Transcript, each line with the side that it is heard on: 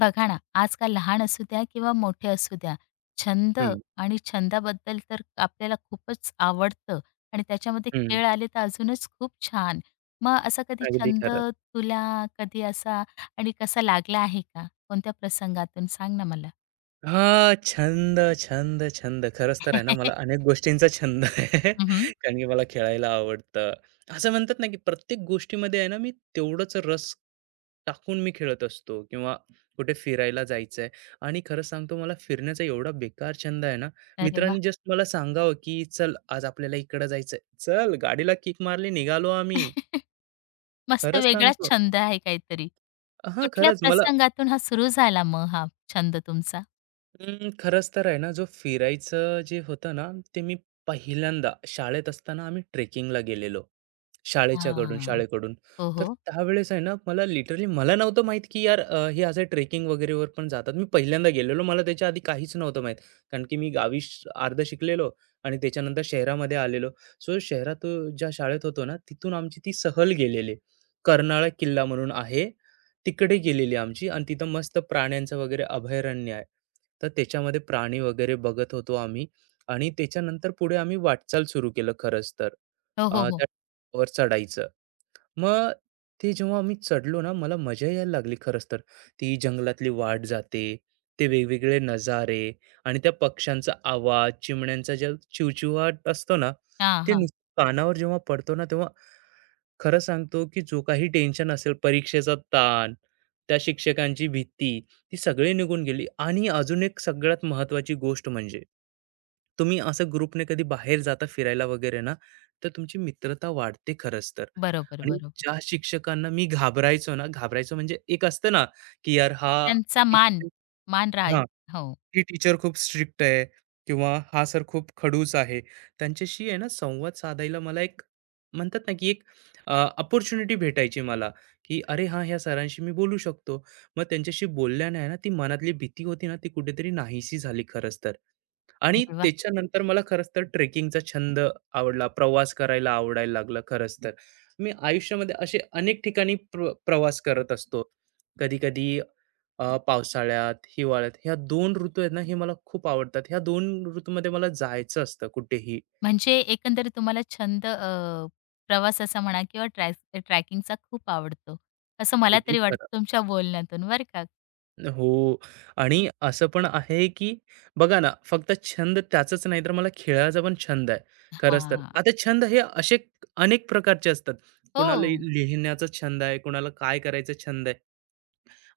left: बघा ना, आजकाल लहान असू द्या किंवा मोठे असू द्या, छंद
right: हं,
left: आणि छंदाबद्दल तर आपल्याला खूपच आवडतं आणि त्याच्यामध्ये
right: हं.
left: खेळ आले तर अजूनच खूप छान. मग असा कधी
right: अगदी
left: छंद
right: खरं.
left: तुला कधी असा आणि कसा लागला आहे का? कोणत्या प्रसंगातून सांग ना मला?
right: छंद, छंद. खरंच तर आहे ना, मला अनेक गोष्टींचा छंद आहे.
left: हं.
right: कारण की मला खेळायला आवडतं. असं म्हणतात ना, की प्रत्येक गोष्टीमध्ये आहे ना, मी तेवढाच रस टाकून मी खेळत असतो किंवा कुठे फिरायला जायचंय. आणि खरं सांगतो मला फिरण्याचा एवढा बेकार छंद आहे ना,
left: अरे वाह!
right: मित्रांनी जस्ट मला सांगावं, की "चल आज आपल्याला इकडं जायचंय." चल, गाडीला किक मारली, निघालो आम्ही.
left: मस्त
right: खरंच
left: वेगळाच
right: सांगतो.
left: छंद आहे काहीतरी. कुठल्या
right: खरंच मला
left: प्रसंगातून हा सुरू झाला मग हा छंद तुमचा?
right: खरंच तर आहे ना, जो फिरायचं जे होतं ना, ते मी पहिल्यांदा शाळेत असताना आम्ही ट्रेकिंगला गेलेलो.
left: हां.
right: शाळेकडून,
left: हो,
right: तर
left: हो.
right: त्यावेळेस आहे ना, मला लिटरली नव्हतं माहित की यार, हे असं ट्रेकिंग वगैरेवर पण जातात. मी पहिल्यांदा गेलेलो, मला त्याच्या आधी काहीच नव्हतं माहित. कारण की मी गावी अर्ध शिकलेलो आणि त्याच्यानंतर शहरामध्ये आलेलो. सो शहरात, ज्या शाळेत होतो ना, तिथून आमची ती सहल गेलेली. कर्नाळा किल्ला म्हणून आहे, तिकडे गेलेली आमची, आणि तिथं मस्त प्राण्यांचं वगैरे अभयारण्य आहे. तर त्याच्यामध्ये प्राणी वगैरे बघत होतो आम्ही, आणि त्याच्यानंतर पुढे आम्ही वाटचाल सुरू केलं खरंच तर.
left: हो, हो, हो.
right: त्या वर चढायचं. मग ते जेव्हा आम्ही चढलो ना, मला मजा यायला लागली खरंच तर. ती जंगलातली वाट जाते, ते वेगवेगळे नजारे आणि त्या पक्ष्यांचा आवाज, चिमण्यांचा जो चिवचिवाट असतो ना,
left: हां,
right: ते
left: हां.
right: नुसतं कानावर जेव्हा पडतो ना, तेव्हा खरं सांगतो, की जो काही टेन्शन असेल, परीक्षेचा ताण, त्या शिक्षकांची भीती, ती सगळी निघून गेली. आणि अजून एक सगळ्यात महत्त्वाची गोष्ट म्हणजे, तुम्ही असं ग्रुपने कधी बाहेर जाता फिरायला वगैरे ना, तर तुमची मित्रता वाढते खरंच तर.
left: बरोबर,
right: आणि
left: बरोबर.
right: ज्या शिक्षकांना मी घाबरायचो ना, घाबरायचो म्हणजे एक असतं ना, की यार हा
left: त्यांचा मान, मान राहील.
right: हा,
left: हो.
right: ही टीचर खूप स्ट्रिक्ट आहे किंवा हा सर खूप खडूस आहे, त्यांच्याशी आहे ना संवाद साधायला मला एक, म्हणतात ना की एक अपॉर्च्युनिटी भेटायची मला, की अरे हा, ह्या सरांशी मी बोलू शकतो. मग त्यांच्याशी बोलल्याने आहे ना, ती मनातली भीती होती ना, ती कुठेतरी नाहीशी झाली खरंच तर. आणि
left: अरे वाह!
right: त्याच्यानंतर मला खरंच तर ट्रेकिंगचा छंद आवडला, प्रवास करायला आवडायला लागला खरंच तर. मी आयुष्यामध्ये असे अनेक ठिकाणी प्रवास करत असतो. कधी कधी पावसाळ्यात, हिवाळ्यात, ह्या दोन ऋतू आहेत ना, हे मला खूप आवडतात. ह्या 2 ऋतूमध्ये मला जायचं असतं कुठेही.
left: म्हणजे एकंदरीत तुम्हाला छंद प्रवासाचा म्हणा किंवा ट्रॅकिंगचा खूप आवडतो. असं मला
right: अगदी
left: तरी वाटतं
right: खरं.
left: तुमच्या बोलण्यातून बरं का.
right: हो. आणि असं पण आहे, की बघा ना, फक्त छंद त्याचाच नाही, तर मला खेळाचा पण छंद आहे. खरंच तर.
left: हां.
right: आता छंद हे असे अनेक प्रकारचे असतात. कुणाला
left: हो,
right: लिहिण्याचा छंद आहे, कुणाला काय करायचा छंद आहे.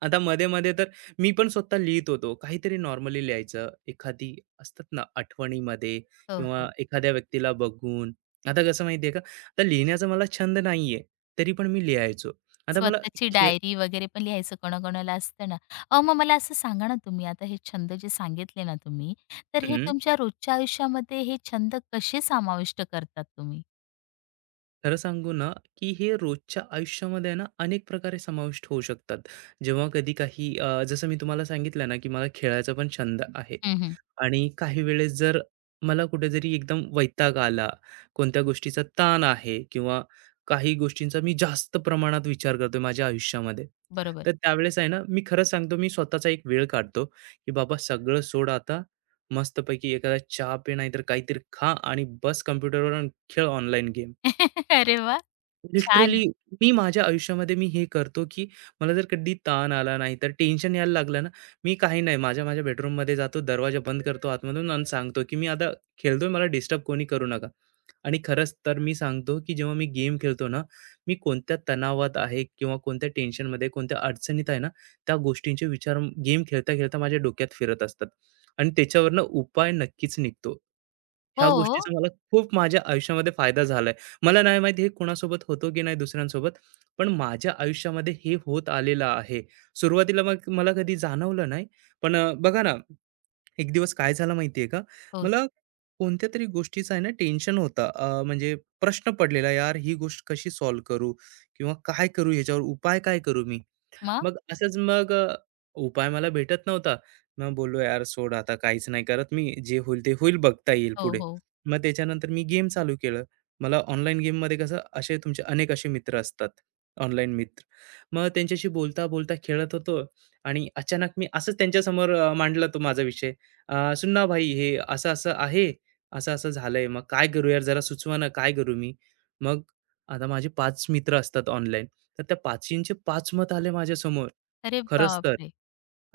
right: आता मध्ये-मध्ये तर मी पण स्वतः लिहित होतो. काहीतरी नॉर्मली लिहायचं. एखादी असतात ना आठवणीमध्ये
left: हो,
right: किंवा
left: हो.
right: एखाद्या व्यक्तीला बघून. आता कसं माहिती आहे का, आता लिहिण्याचा मला छंद नाहीये, तरी पण मी लिहायचो. आता मला
left: स्वतःची
right: खेळ.
left: डायरी वगैरे पण लिहायचं कोणाकोणाला असतं ना. अहो, मग मला असं सांगा ना तुम्ही आता हे छंद जे सांगितले ना तुम्ही, तर हे
right: हं,
left: तुमच्या रोजच्या आयुष्यामध्ये हे छंद कसे समाविष्ट करतात तुम्ही?
right: खरं सांगू ना, की हे रोजच्या आयुष्यामध्ये ना अनेक प्रकारे समाविष्ट होऊ शकतात. जेव्हा कधी काही जसं मी तुम्हाला सांगितलं ना, की मला खेळायचा पण छंद आहे.
left: हं, हं.
right: आणि काही वेळेस जर मला कुठेतरी एकदम वैताग आला, कोणत्या गोष्टीचा ताण आहे किंवा काही गोष्टींचा मी जास्त प्रमाणात विचार करतोय माझ्या आयुष्यामध्ये,
left: बरोबर.
right: तर त्यावेळेस आहे ना, मी खरं सांगतो, मी स्वतःचा एक वेळ काढतो, की बाबा सगळं सोड आता. मस्तपैकी एखादा चहा पे, नाहीतर काहीतरी खा आणि बस कॉम्प्युटरवर, खेळ ऑनलाईन गेम.
left: अरे वाह! छान आहे.
right: लिटरली माझ्या आयुष्यामध्ये मी हे करतो, की मला जर कधी ताण आला, नाही तर टेन्शन यायला लागलं ना, मी काही नाही, माझ्या माझ्या बेडरूममध्ये जातो, दरवाजा बंद करतो आतमधून आणि सांगतो, की "मी आता खेळतोय, मला डिस्टर्ब कोणी करू नका." आणि खरंच तर मी सांगतो, की जेव्हा मी गेम खेळतो ना, मी कोणत्या तणावात आहे किंवा कोणत्या टेन्शनमध्ये, कोणत्या अडचणीत आहे ना, त्या गोष्टींचे विचार गेम खेळता-खेळता माझ्या डोक्यात फिरत असतात आणि त्याच्यावरनं उपाय नक्कीच निघतो. ह्या
left: हो,
right: गोष्टीचा मला खूप माझ्या आयुष्यामध्ये फायदा झाला. मला नाही माहिती हे कोणासोबत होतो की नाही दुसऱ्यांसोबत, पण माझ्या आयुष्यामध्ये हे होत आलेलं आहे. सुरुवातीला मग मला कधी जाणवलं नाही. पण बघा ना, एक दिवस काय झालं माहिती आहे का?
left: हो.
right: मला कोणत्यातरी गोष्टीचा आहे ना टेन्शन होता. म्हणजे प्रश्न पडलेला, "यार, ही गोष्ट कशी सॉल्व्ह करू? किंवा काय करू? ह्याच्यावर उपाय काय करू मी?"
left: मग?
right: मग असंच मग अ, उपाय मला भेटत नव्हता. मग बोललो, "यार सोड, आता काहीच नाही करत मी. जे होईल ते होईल, बघता येईल
left: हो,
right: पुढे."
left: हो.
right: मग त्याच्यानंतर मी गेम चालू केलं. मला ऑनलाईन गेममध्ये कसं असे तुमचे अनेक असे मित्र असतात, ऑनलाईन मित्र. मग त्यांच्याशी बोलता-बोलता खेळत होतो आणि अचानक मी असंच त्यांच्यासमोर मांडला तो माझा विषय. "सुन्ना भाई, हे असं-असं आहे, असं-असं झालंय. मग काय करू यार, जरा सुचवा ना, काय करू मी?" मग आता माझे 5 मित्र असतात ऑनलाईन. तर त्या पाचींचे पाच मत आले माझ्यासमोर.
left: अरे
right: खरंच तर.
left: बापरे!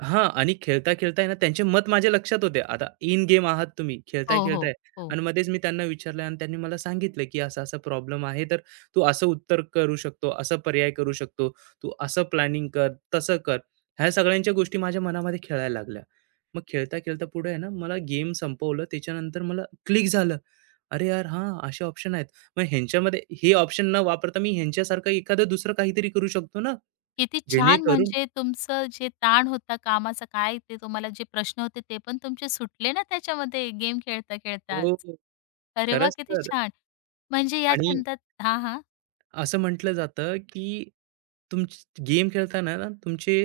right: हां, आणि खेळता-खेळता आहे ना, त्यांचे मत माझ्या लक्षात होते. आता इन गेम आहात तुम्ही,
left: हो, हो,
right: खेळताय-खेळताय,
left: हो.
right: आणि मध्येच मी त्यांना विचारलं आणि त्यांनी मला सांगितलं, की असा-असा प्रॉब्लेम आहे, तर तू असं उत्तर करू शकतो, असा पर्याय करू शकतो, तू असं प्लॅनिंग कर, तसं कर. ह्या सगळ्यांच्या गोष्टी माझ्या मनामध्ये खेळायला लागल्या. मग खेळता-खेळता पुढे आहे ना, मला गेम संपवलं. त्याच्यानंतर मला क्लिक झालं. अरे यार! हां, असे ऑप्शन आहेत. मग ह्यांच्यामध्ये हे ऑप्शन न वापरता मी ह्यांच्यासारखं एखादं दुसरं काहीतरी करू शकतो ना,
left: किती छान.
right: जेणेकरून.
left: म्हणजे तुमचं जे ताण होता कामाचा काय ते तुम्हाला जे प्रश्न होते ते पण तुमचे सुटले ना त्याच्यामध्ये गेम खेळता-खेळताच.
right: हो,
left: अरे वाह!
right: खरंच
left: किती
right: तर.
left: छान. म्हणजे या
right: आणि
left: छंदात हां, हां.
right: असं म्हटलं जातं की तुम गेम खेळताना ना तुमची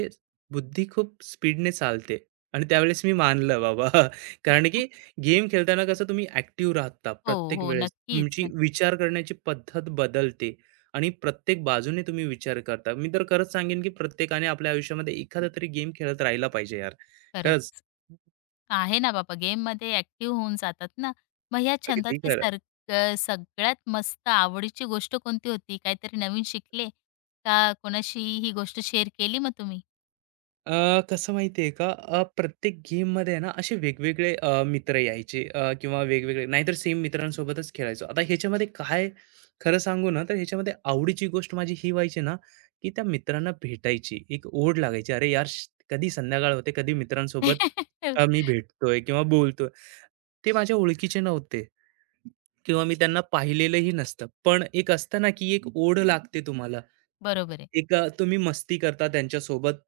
right: बुद्धी खूप स्पीडने चालते आणि त्यावेळेस मी मानलं बाबा. कारण की गेम खेळताना कसं तुम्ही ऍक्टिव्ह राहता,
left: हो,
right: प्रत्येक
left: हो.
right: वेळेस
left: नक्कीच,
right: तुमची
left: नक्कीच.
right: विचार करण्याची पद्धत बदलते आणि प्रत्येक बाजूने तुम्ही विचार करता. मी तर खरंच सांगेन की प्रत्येकाने आपल्या आयुष्यामध्ये एखादा तरी गेम खेळत राहिला पाहिजे यार. खरंच.
left: खरंच. आहे ना बाबा गेममध्ये ॲक्टिव्ह होऊन जातात ना. मग या
right: अगदी
left: छंदातले
right: खरं.
left: सर सगळ्यात मस्त आवडीची गोष्ट कोणती होती? काहीतरी नवीन शिकले? का कोणाशी ही गोष्ट शेअर केली मग तुम्ही?
right: कसं माहिती आहे का, प्रत्येक गेममध्ये आहे ना असे वेगवेगळे मित्र यायचे, किंवा वेगवेगळे नाहीतर सेम मित्रांसोबतच खेळायचो. आता ह्याच्यामध्ये काय, खरं सांगू ना, तर ह्याच्यामध्ये आवडीची गोष्ट माझी ही व्हायची ना, की त्या मित्रांना भेटायची एक ओढ लागायची. "अरे यार, कधी संध्याकाळ होते, कधी मित्रांसोबत मी भेटतोय किंवा बोलतोय." ते माझ्या ओळखीचे नव्हते, किंवा मी त्यांना पाहिलेलंही नसतं. पण एक असतं ना, की एक ओढ लागते तुम्हाला.
left: बरोबर आहे.
right: एक तुम्ही मस्ती करता त्यांच्यासोबत.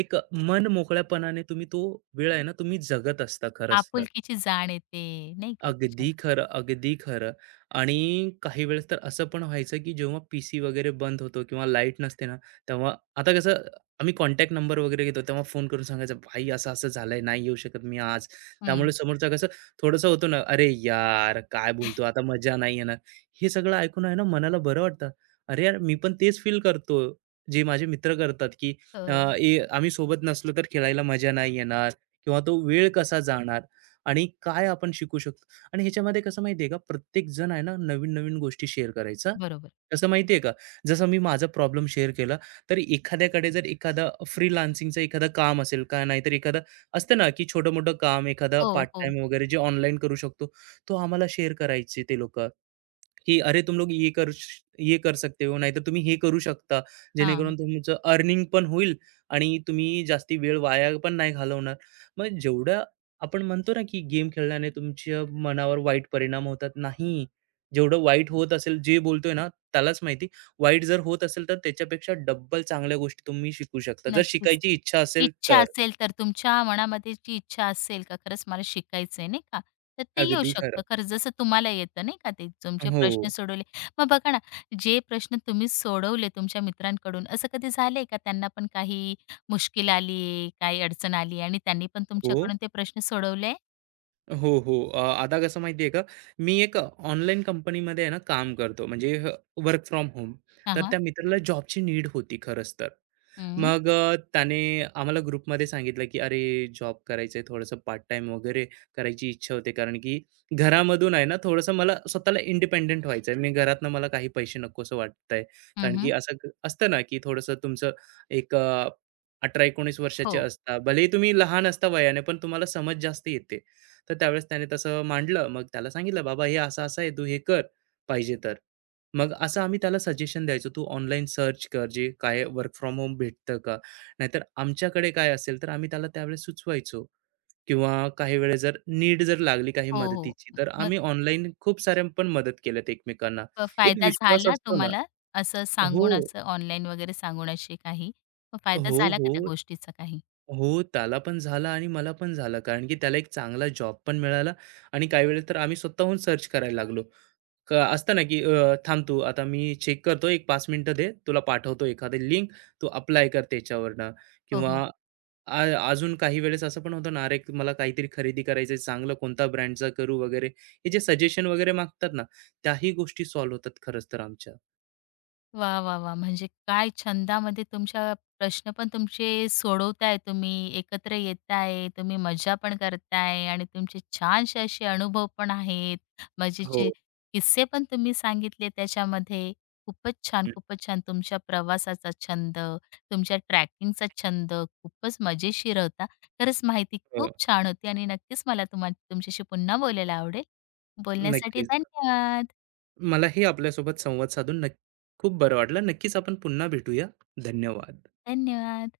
right: एक मन मोकळ्यापणाने तुम्ही तो वेळ आहे ना, तुम्ही जगत असता खरंच तर.
left: आपुलकीची जाण येते नाही का त्याच्यात.
right: अगदी खरं, अगदी खरं. आणि काही वेळेस तर असं पण व्हायचं, की जेव्हा पीसी वगैरे बंद होतो किंवा लाईट नसते ना, तेव्हा आता कसं, आम्ही कॉन्टॅक्ट नंबर वगैरे घेतो, तेव्हा फोन करून सांगायचं, "भाई असं-असं झालंय, नाही येऊ शकत मी आज."
left: हं.
right: त्यामुळे समोरचा कसं थोडंसं होतो ना, "अरे यार, काय बोलतो, आता मजा नाही येणार." हे सगळं ऐकून आहे ना, मनाला बरं वाटतं. अरे यार, मी पण तेच फील करतो, जे माझे मित्र करतात, की अ,
left: हो,
right: ए आम्ही सोबत नसलो तर खेळायला मजा नाही येणार किंवा तो वेळ कसा जाणार आणि काय आपण शिकू शकतो. आणि ह्याच्यामध्ये कसं माहितीये का, प्रत्येक जण आहे ना नवीन नवीन गोष्टी शेअर करायचा.
left: बरोबर.
right: कसं माहितीये का, जसं मी माझा प्रॉब्लेम शेअर केला, तर एखाद्याकडे जर एखादा फ्रीलान्सिंगचं एखादं काम असेल का, नाहीतर एखादं असतं ना की छोटं मोठं काम, एखादा
left: हो,
right: पार्ट
left: हो.
right: टाइम वगैरे जे ऑनलाईन करू शकतो, तो आम्हाला शेअर करायचे ते लोक, की अरे तुम लोग ये कर ये कर सकते हो, नाहीतर तुम्ही हे करू शकता,
left: हां,
right: जेणेकरून तुमचं अर्निंग पण होईल आणि तुम्ही जास्ती वेळ वाया पण नाही घालवणार. मग जेवढ्या आपण म्हणतो ना की गेम खेळल्याने तुमच्या मनावर वाईट परिणाम होतात, नाही. जेवढं वाईट होत असेल जे बोलतोय ना, त्यालाच माहिती. वाईट जर होत असेल तर त्याच्यापेक्षा डब्बल चांगल्या गोष्टी तुम्ही शिकू शकता, जर
left: नक्कीच.
right: शिकायची इच्छा असेल
left: इच्छा
right: तर.
left: असेल तर तुमच्या मनामध्ये जी इच्छा असेल का खरंच मला शिकायचंय नाही का, तर ते येऊ
right: अगदी
left: शकतं.
right: खरं.
left: खरं जसं तुम्हाला येतं नाही का ते तुमचे
right: हो.
left: प्रश्न सोडवले. मग बघा ना, जे प्रश्न तुम्ही सोडवले तुमच्या मित्रांकडून असं कधी झालंय का त्यांना पण काही मुश्किल आली, काही अडचण आली आणि त्यांनी पण
right: हो,
left: तुमच्याकडून ते प्रश्न सोडवले?
right: हो. हो, आता कसं माहिती आहे का, मी एक ऑनलाईन कंपनीमध्ये आहे ना, काम करतो, म्हणजे वर्क फ्रॉम होम.
left: हां,
right: तर
left: हां.
right: त्या मित्राला जॉबची नीड होती खरंच तर.
left: हं,
right: मग त्याने आम्हाला ग्रुपमध्ये सांगितलं, की "अरे, जॉब करायचं आहे, थोडंसं पार्ट टाईम वगैरे करायची इच्छा होते, कारण की घरामधून आहे ना, थोडंसं मला स्वतःला इंडिपेंडंट व्हायचं आहे. मी घरातनं मला काही पैसे नकोसं वाटतंय."
left: हं,
right: कारण की
left: हं.
right: असं क असतं ना, की थोडंसं तुमचं एक 18-19 वर्षाचे
left: हो,
right: असता. भलेही तुम्ही लहान असता वयाने, पण तुम्हाला समज जास्त येते. तर त्यावेळेस त्याने तसं मांडलं. मग त्याला सांगितलं, "बाबा हे असं-असं आहे, तू हे कर पाहिजे तर." मग असं आम्ही त्याला सजेशन द्यायचो, "तू ऑनलाईन सर्च कर, जे काय वर्क फ्रॉम होम भेटतं का? नाहीतर आमच्याकडे काय असेल?" तर आम्ही त्याला त्यावेळेस सुचवायचो किंवा काही वेळेस जर नीड जर लागली काही
left: हो, हो.
right: मदतीची, तर
left: मग
right: आम्ही ऑनलाईन खूप साऱ्या पण मदत केल्यात एकमेकांना. एक
left: फायदा
right: विश्वास
left: झाला
right: असतो ना.
left: तुम्हाला असं
right: हो.
left: सांगून, असं ऑनलाईन वगैरे सांगून असे काही? मग फायदा
right: हो,
left: झाला का त्या
right: हो.
left: गोष्टीचा काही?
right: हो, त्याला पण झाला आणि मला पण झाला. कारण की त्याला एक चांगला जॉब पण मिळाला आणि काही वेळेस तर आम्ही स्वतःहून सर्च करायला लागलो. क असतं ना, की थांब तू, आता मी चेक करतो, एक 5 मिनिटं दे, तुला पाठवतो एखादी लिंक, तू अप्लाय कर त्याच्यावरनं
left: हो, हो.
right: किंवा अजून काही वेळेस असं पण होतं ना, "अरे, मला काहीतरी खरेदी करायचं आहे, चांगलं कोणता ब्रँडचा करू?" वगैरे. हे जे सजेशन वगैरे मागतात ना, त्याही गोष्टी सॉल्व्ह होतात खरंच तर आमच्या.
left: वा, वा, वाह! म्हणजे काय छंदामध्ये तुमच्या प्रश्न पण तुमचे सोडवताय तुम्ही, एकत्र येताय, तुम्ही मजा पण करताय आणि तुमचे छानसे असे अनुभव पण आहेत.
right: हो.
left: मजेचे किस्से पण तुम्ही सांगितले त्याच्यामध्ये. खूपच छान,
right: हं.
left: खूपच छान. तुमच्या प्रवासाचा छंद, तुमच्या ट्रॅकिंगचा छंद खूपच मजेशीर होता. खरंच माहिती
right: हो.
left: खूप छान होती आणि नक्कीच मला तुम्हा तुमच्याशी पुन्हा बोलायला आवडेल. बोलण्यासाठी
right: नक्कीच.
left: धन्यवाद.
right: मलाही आपल्यासोबत संवाद साधून खूप बरं वाटलं. नक्कीच आपण पुन्हा भेटूया. धन्यवाद.
left: धन्यवाद.